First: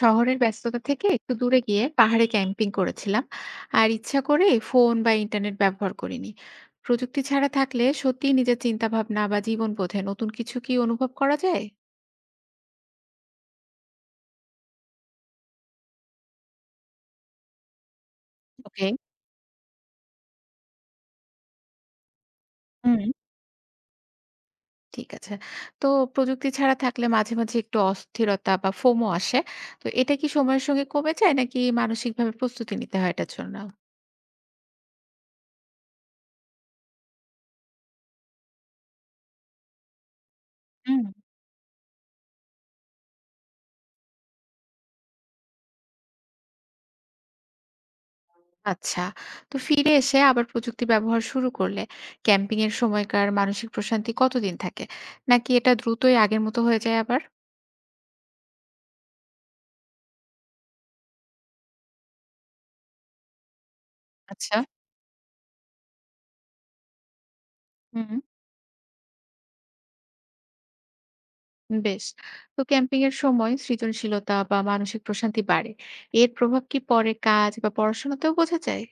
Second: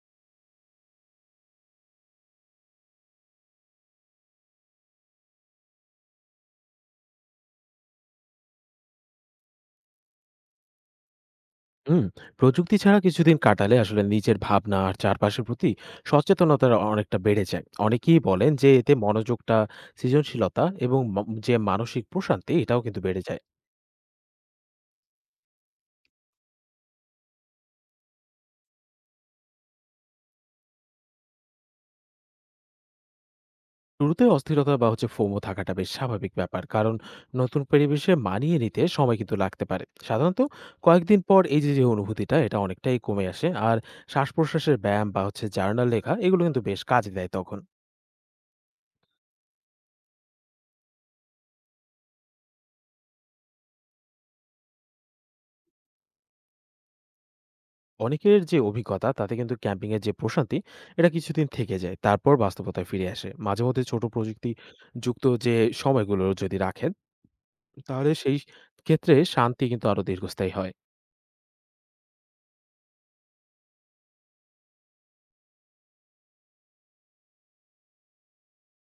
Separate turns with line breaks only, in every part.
শহরের ব্যস্ততা থেকে একটু দূরে গিয়ে পাহাড়ে ক্যাম্পিং করেছিলাম। আর ইচ্ছা করে ফোন বা ইন্টারনেট ব্যবহার করিনি। প্রযুক্তি ছাড়া থাকলে সত্যিই নিজের চিন্তা ভাবনা বা জীবন বোধে নতুন কিছু কি অনুভব করা যায়?
হুম, প্রযুক্তি ছাড়া কিছুদিন কাটালে আসলে নিজের ভাবনা আর চারপাশের প্রতি সচেতনতা অনেকটা বেড়ে যায়। অনেকেই বলেন যে
ওকে।
এতে মনোযোগটা, সৃজনশীলতা এবং যে মানসিক প্রশান্তি এটাও
হুম।
কিন্তু বেড়ে যায়।
ঠিক আছে। তো প্রযুক্তি ছাড়া থাকলে মাঝে মাঝে একটু অস্থিরতা বা ফোমো আসে, তো এটা কি সময়ের সঙ্গে কমে যায় নাকি মানসিকভাবে প্রস্তুতি নিতে হয় এটার জন্য?
শুরুতে অস্থিরতা বা ফোমো থাকাটা বেশ স্বাভাবিক ব্যাপার। কারণ নতুন পরিবেশে মানিয়ে নিতে সময় কিন্তু লাগতে পারে। সাধারণত
হুম।
কয়েকদিন পর যে অনুভূতিটা এটা অনেকটাই কমে আসে। আর শ্বাস-প্রশ্বাসের ব্যায়াম বা জার্নাল লেখা এগুলো কিন্তু বেশ কাজে দেয় তখন।
আচ্ছা, ফিরে এসে আবার প্রযুক্তি ব্যবহার শুরু করলে ক্যাম্পিং এর সময়কার মানসিক প্রশান্তি কতদিন থাকে? নাকি এটা দ্রুতই আগের মতো হয়ে যায় আবার?
অনেকের যে অভিজ্ঞতা তাতে কিন্তু ক্যাম্পিং এর যে প্রশান্তি এটা কিছুদিন থেকে যায়, তারপর বাস্তবতায় ফিরে আসে। মাঝে মধ্যে ছোট প্রযুক্তি
আচ্ছা।
যুক্ত যে সময়গুলো যদি রাখেন, তাহলে
হুম।
সেই ক্ষেত্রে শান্তি কিন্তু আরো দীর্ঘস্থায়ী হয়।
বেশ। তো ক্যাম্পিং এর সময় সৃজনশীলতা বা মানসিক প্রশান্তি বাড়ে, এর প্রভাব কি পরে কাজ বা পড়াশোনাতেও বোঝা যায়?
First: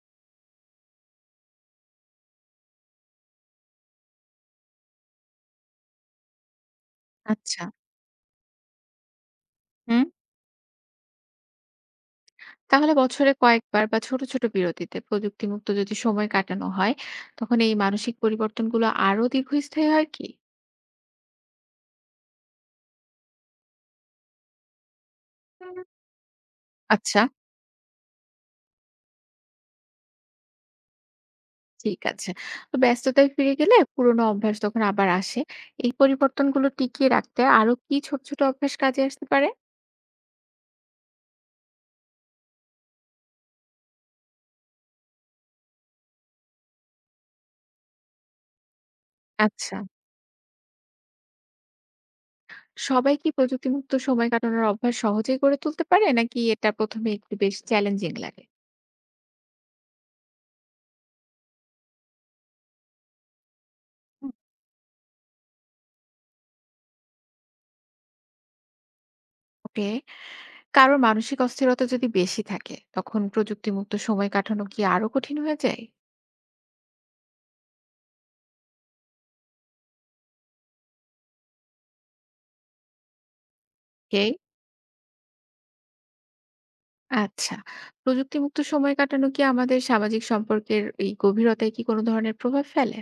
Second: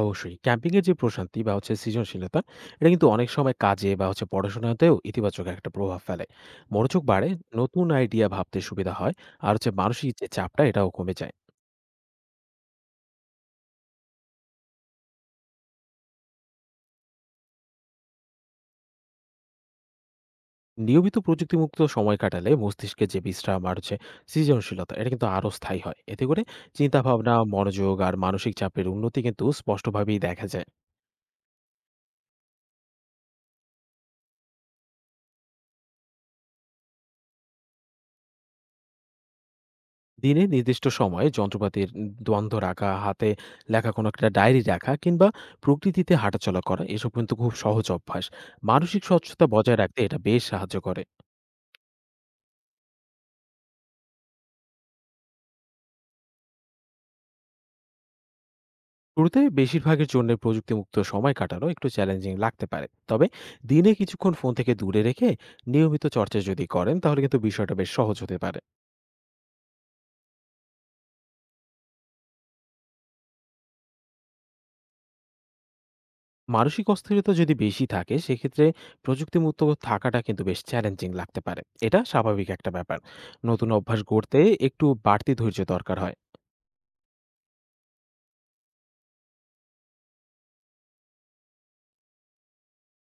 অবশ্যই ক্যাম্পিং এর যে প্রশান্তি বা সৃজনশীলতা এটা কিন্তু অনেক সময় কাজে বা পড়াশোনাতেও ইতিবাচক একটা প্রভাব ফেলে। মনোযোগ বাড়ে,
আচ্ছা।
নতুন আইডিয়া ভাবতে সুবিধা হয়, আর
হুম।
মানসিক যে চাপটা এটাও কমে যায়।
তাহলে বছরে কয়েকবার বা ছোট ছোট বিরতিতে প্রযুক্তি মুক্ত যদি সময় কাটানো হয়, তখন এই মানসিক পরিবর্তনগুলো আরো দীর্ঘস্থায়ী হয় কি?
নিয়মিত প্রযুক্তিমুক্ত সময় কাটালে মস্তিষ্কে যে বিশ্রাম আর সৃজনশীলতা এটা কিন্তু আরো স্থায়ী হয়। এতে করে চিন্তা
আচ্ছা।
ভাবনা, মনোযোগ আর মানসিক চাপের উন্নতি কিন্তু স্পষ্টভাবেই দেখা যায়।
ঠিক আছে। তো ব্যস্ততায় ফিরে গেলে পুরোনো অভ্যাস তখন আবার আসে। এই পরিবর্তনগুলো টিকিয়ে রাখতে আরো কি ছোট, ছোট অভ্যাস কাজে আসতে পারে?
দিনে নির্দিষ্ট সময়ে যন্ত্রপাতির দ্বন্দ্ব রাখা, হাতে লেখা কোনো একটা ডায়েরি রাখা, কিংবা প্রকৃতিতে হাঁটাচলা করা, এসব কিন্তু খুব সহজ অভ্যাস। মানসিক স্বচ্ছতা
আচ্ছা।
বজায় রাখতে এটা বেশ সাহায্য করে।
সবাই কি প্রযুক্তিমুক্ত সময় কাটানোর অভ্যাস সহজেই গড়ে তুলতে পারে? নাকি এটা ১ম এ একটু বেশ চ্যালেঞ্জিং লাগে?
শুরুতে বেশিরভাগের জন্য প্রযুক্তিমুক্ত সময় কাটানো একটু চ্যালেঞ্জিং লাগতে পারে, তবে দিনে
হুম।
কিছুক্ষণ ফোন থেকে দূরে রেখে নিয়মিত চর্চা যদি করেন, তাহলে কিন্তু বিষয়টা বেশ সহজ হতে পারে।
ওকে। কারো মানসিক অস্থিরতা যদি বেশি থাকে, তখন প্রযুক্তিমুক্ত সময় কাটানো কি আরো কঠিন হয়ে যায়?
মানসিক অস্থিরতা যদি বেশি থাকে, সেক্ষেত্রে প্রযুক্তিমুক্ত থাকাটা কিন্তু বেশ চ্যালেঞ্জিং লাগতে পারে। এটা স্বাভাবিক একটা ব্যাপার। নতুন অভ্যাস
ওকে।
গড়তে একটু বাড়তি ধৈর্য দরকার হয়।
আচ্ছা। প্রযুক্তিমুক্ত সময় কাটানো কি আমাদের সামাজিক সম্পর্কের এই গভীরতায় কি কোনো ধরনের প্রভাব ফেলে?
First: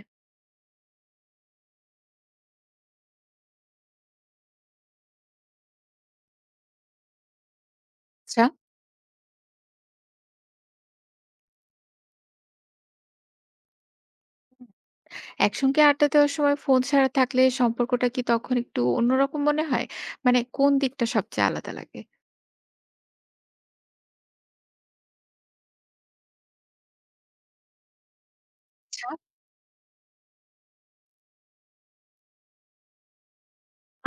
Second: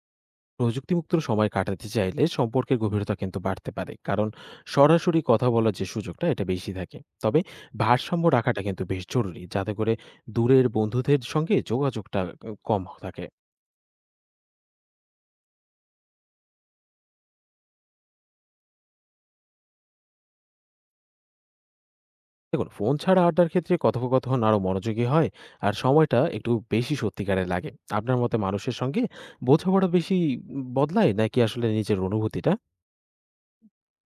প্রযুক্তিমুক্ত সময় কাটাতে চাইলে সম্পর্কের গভীরতা কিন্তু বাড়তে পারে, কারণ সরাসরি কথা বলার যে সুযোগটা এটা বেশি থাকে। তবে ভারসাম্য
আচ্ছা।
রাখাটা কিন্তু বেশ জরুরি, যাতে করে দূরের বন্ধুদের সঙ্গে যোগাযোগটা কম থাকে।
একসঙ্গে আড্ডা দেওয়ার সময় ফোন ছাড়া থাকলে সম্পর্কটা কি তখন একটু অন্যরকম মনে হয়? মানে কোন দিকটা সবচেয়ে আলাদা লাগে?
দেখুন, ফোন ছাড়া আড্ডার ক্ষেত্রে কথোপকথন আরো মনোযোগী হয়, আর সময়টা একটু বেশি সত্যিকারের লাগে। আপনার মতে মানুষের সঙ্গে
আচ্ছা।
বোঝাপড়া বেশি বদলায়, নাকি আসলে নিজের অনুভূতিটা?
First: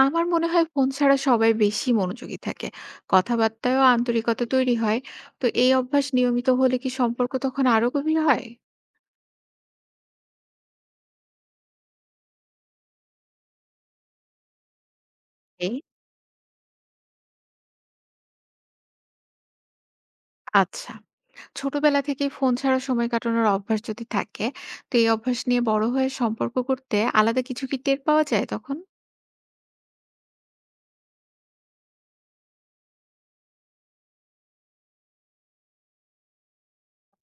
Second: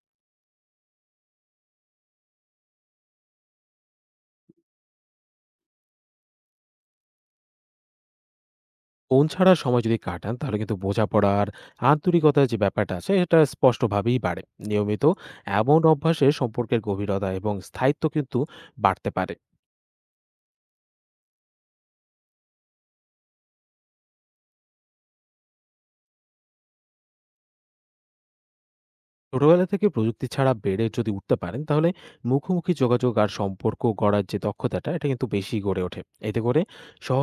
আমার মনে হয় ফোন ছাড়া সবাই বেশি মনোযোগী থাকে। কথাবার্তায়ও আন্তরিকতা তৈরি হয়। তো এই অভ্যাস নিয়মিত হলে কি সম্পর্ক তখন আরো গভীর হয়?
ফোন ছাড়া সময় যদি কাটান, তাহলে কিন্তু বোঝাপড়া আর আন্তরিকতার যে ব্যাপারটা আছে এটা স্পষ্টভাবেই বাড়ে। নিয়মিত এমন
এই
অভ্যাসে সম্পর্কের গভীরতা এবং স্থায়িত্ব কিন্তু বাড়তে পারে।
আচ্ছা। ছোটবেলা থেকেই ফোন ছাড়া সময় কাটানোর অভ্যাস যদি থাকে, তো এই অভ্যাস নিয়ে বড় হয়ে সম্পর্ক করতে আলাদা কিছু কি টের পাওয়া যায় তখন?
ছোটবেলা থেকে প্রযুক্তি ছাড়া বেড়ে যদি উঠতে পারেন, তাহলে মুখোমুখি যোগাযোগ আর সম্পর্ক গড়ার যে দক্ষতাটা এটা কিন্তু বেশি গড়ে ওঠে। এতে করে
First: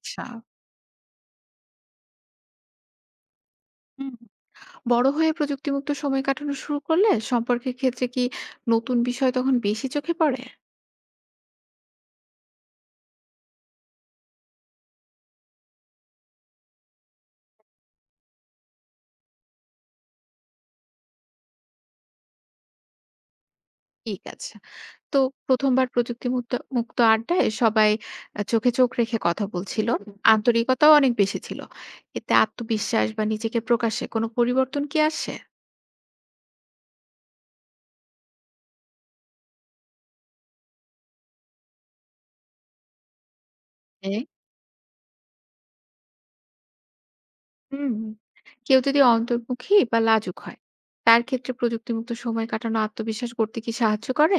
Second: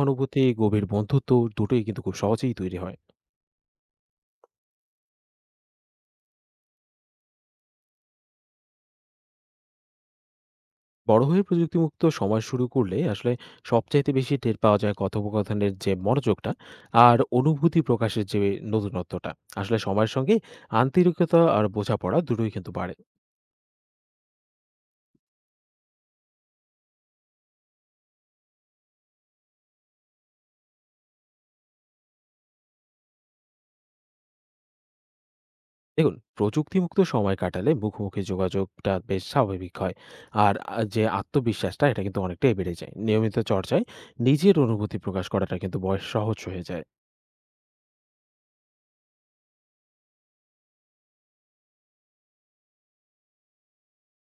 আচ্ছা।
গভীর বন্ধুত্ব দুটোই কিন্তু খুব সহজেই তৈরি হয়।
হুম। বড় হয়ে প্রযুক্তিমুক্ত সময় কাটানো শুরু করলে সম্পর্কের ক্ষেত্রে কি নতুন বিষয় তখন বেশি চোখে পড়ে?
বড় হয়ে প্রযুক্তিমুক্ত সমাজ শুরু করলে আসলে সবচাইতে বেশি টের পাওয়া যায় কথোপকথনের যে মনোযোগটা আর অনুভূতি প্রকাশের যে নতুনত্বটা। আসলে সময়ের সঙ্গে আন্তরিকতা আর বোঝাপড়া দুটোই কিন্তু বাড়ে।
ঠিক আছে। তো প্রথমবার প্রযুক্তিমুক্ত মুক্ত মুক্ত আড্ডায় সবাই চোখে চোখ রেখে কথা বলছিল। আন্তরিকতাও অনেক বেশি ছিল। এতে আত্মবিশ্বাস বা নিজেকে প্রকাশে কোনো পরিবর্তন কি আসে?
দেখুন, প্রযুক্তিমুক্ত সময় কাটালে মুখোমুখি যোগাযোগটা বেশ স্বাভাবিক হয়, আর যে আত্মবিশ্বাসটা এটা কিন্তু অনেকটাই বেড়ে যায় নিয়মিত চর্চায়।
হ্যাঁ।
নিজের অনুভূতি প্রকাশ করাটা কিন্তু বয়স সহজ হয়ে যায়।
হুম। কেউ যদি অন্তর্মুখী বা লাজুক হয়, তার ক্ষেত্রে প্রযুক্তিমুক্ত সময় কাটানো আত্মবিশ্বাস করতে কি সাহায্য করে?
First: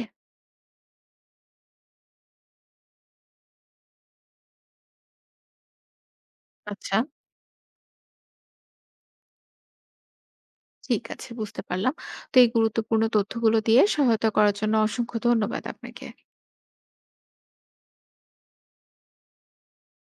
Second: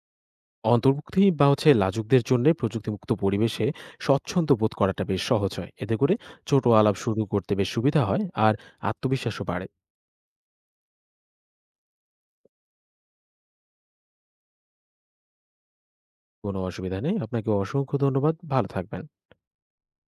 অন্তর্ভুক্তি বা লাজুকদের জন্য প্রযুক্তিমুক্ত পরিবেশে স্বচ্ছন্দ বোধ করাটা বেশ সহজ হয়। এতে করে ছোট আলাপ
আচ্ছা।
শুরু করতে বেশ সুবিধা হয়, আর আত্মবিশ্বাসও বাড়ে।
ঠিক আছে, বুঝতে পারলাম। তো এই গুরুত্বপূর্ণ তথ্যগুলো দিয়ে সহায়তা করার জন্য অসংখ্য ধন্যবাদ আপনাকে।
কোনো অসুবিধা নেই, আপনাকে অসংখ্য ধন্যবাদ, ভালো থাকবেন।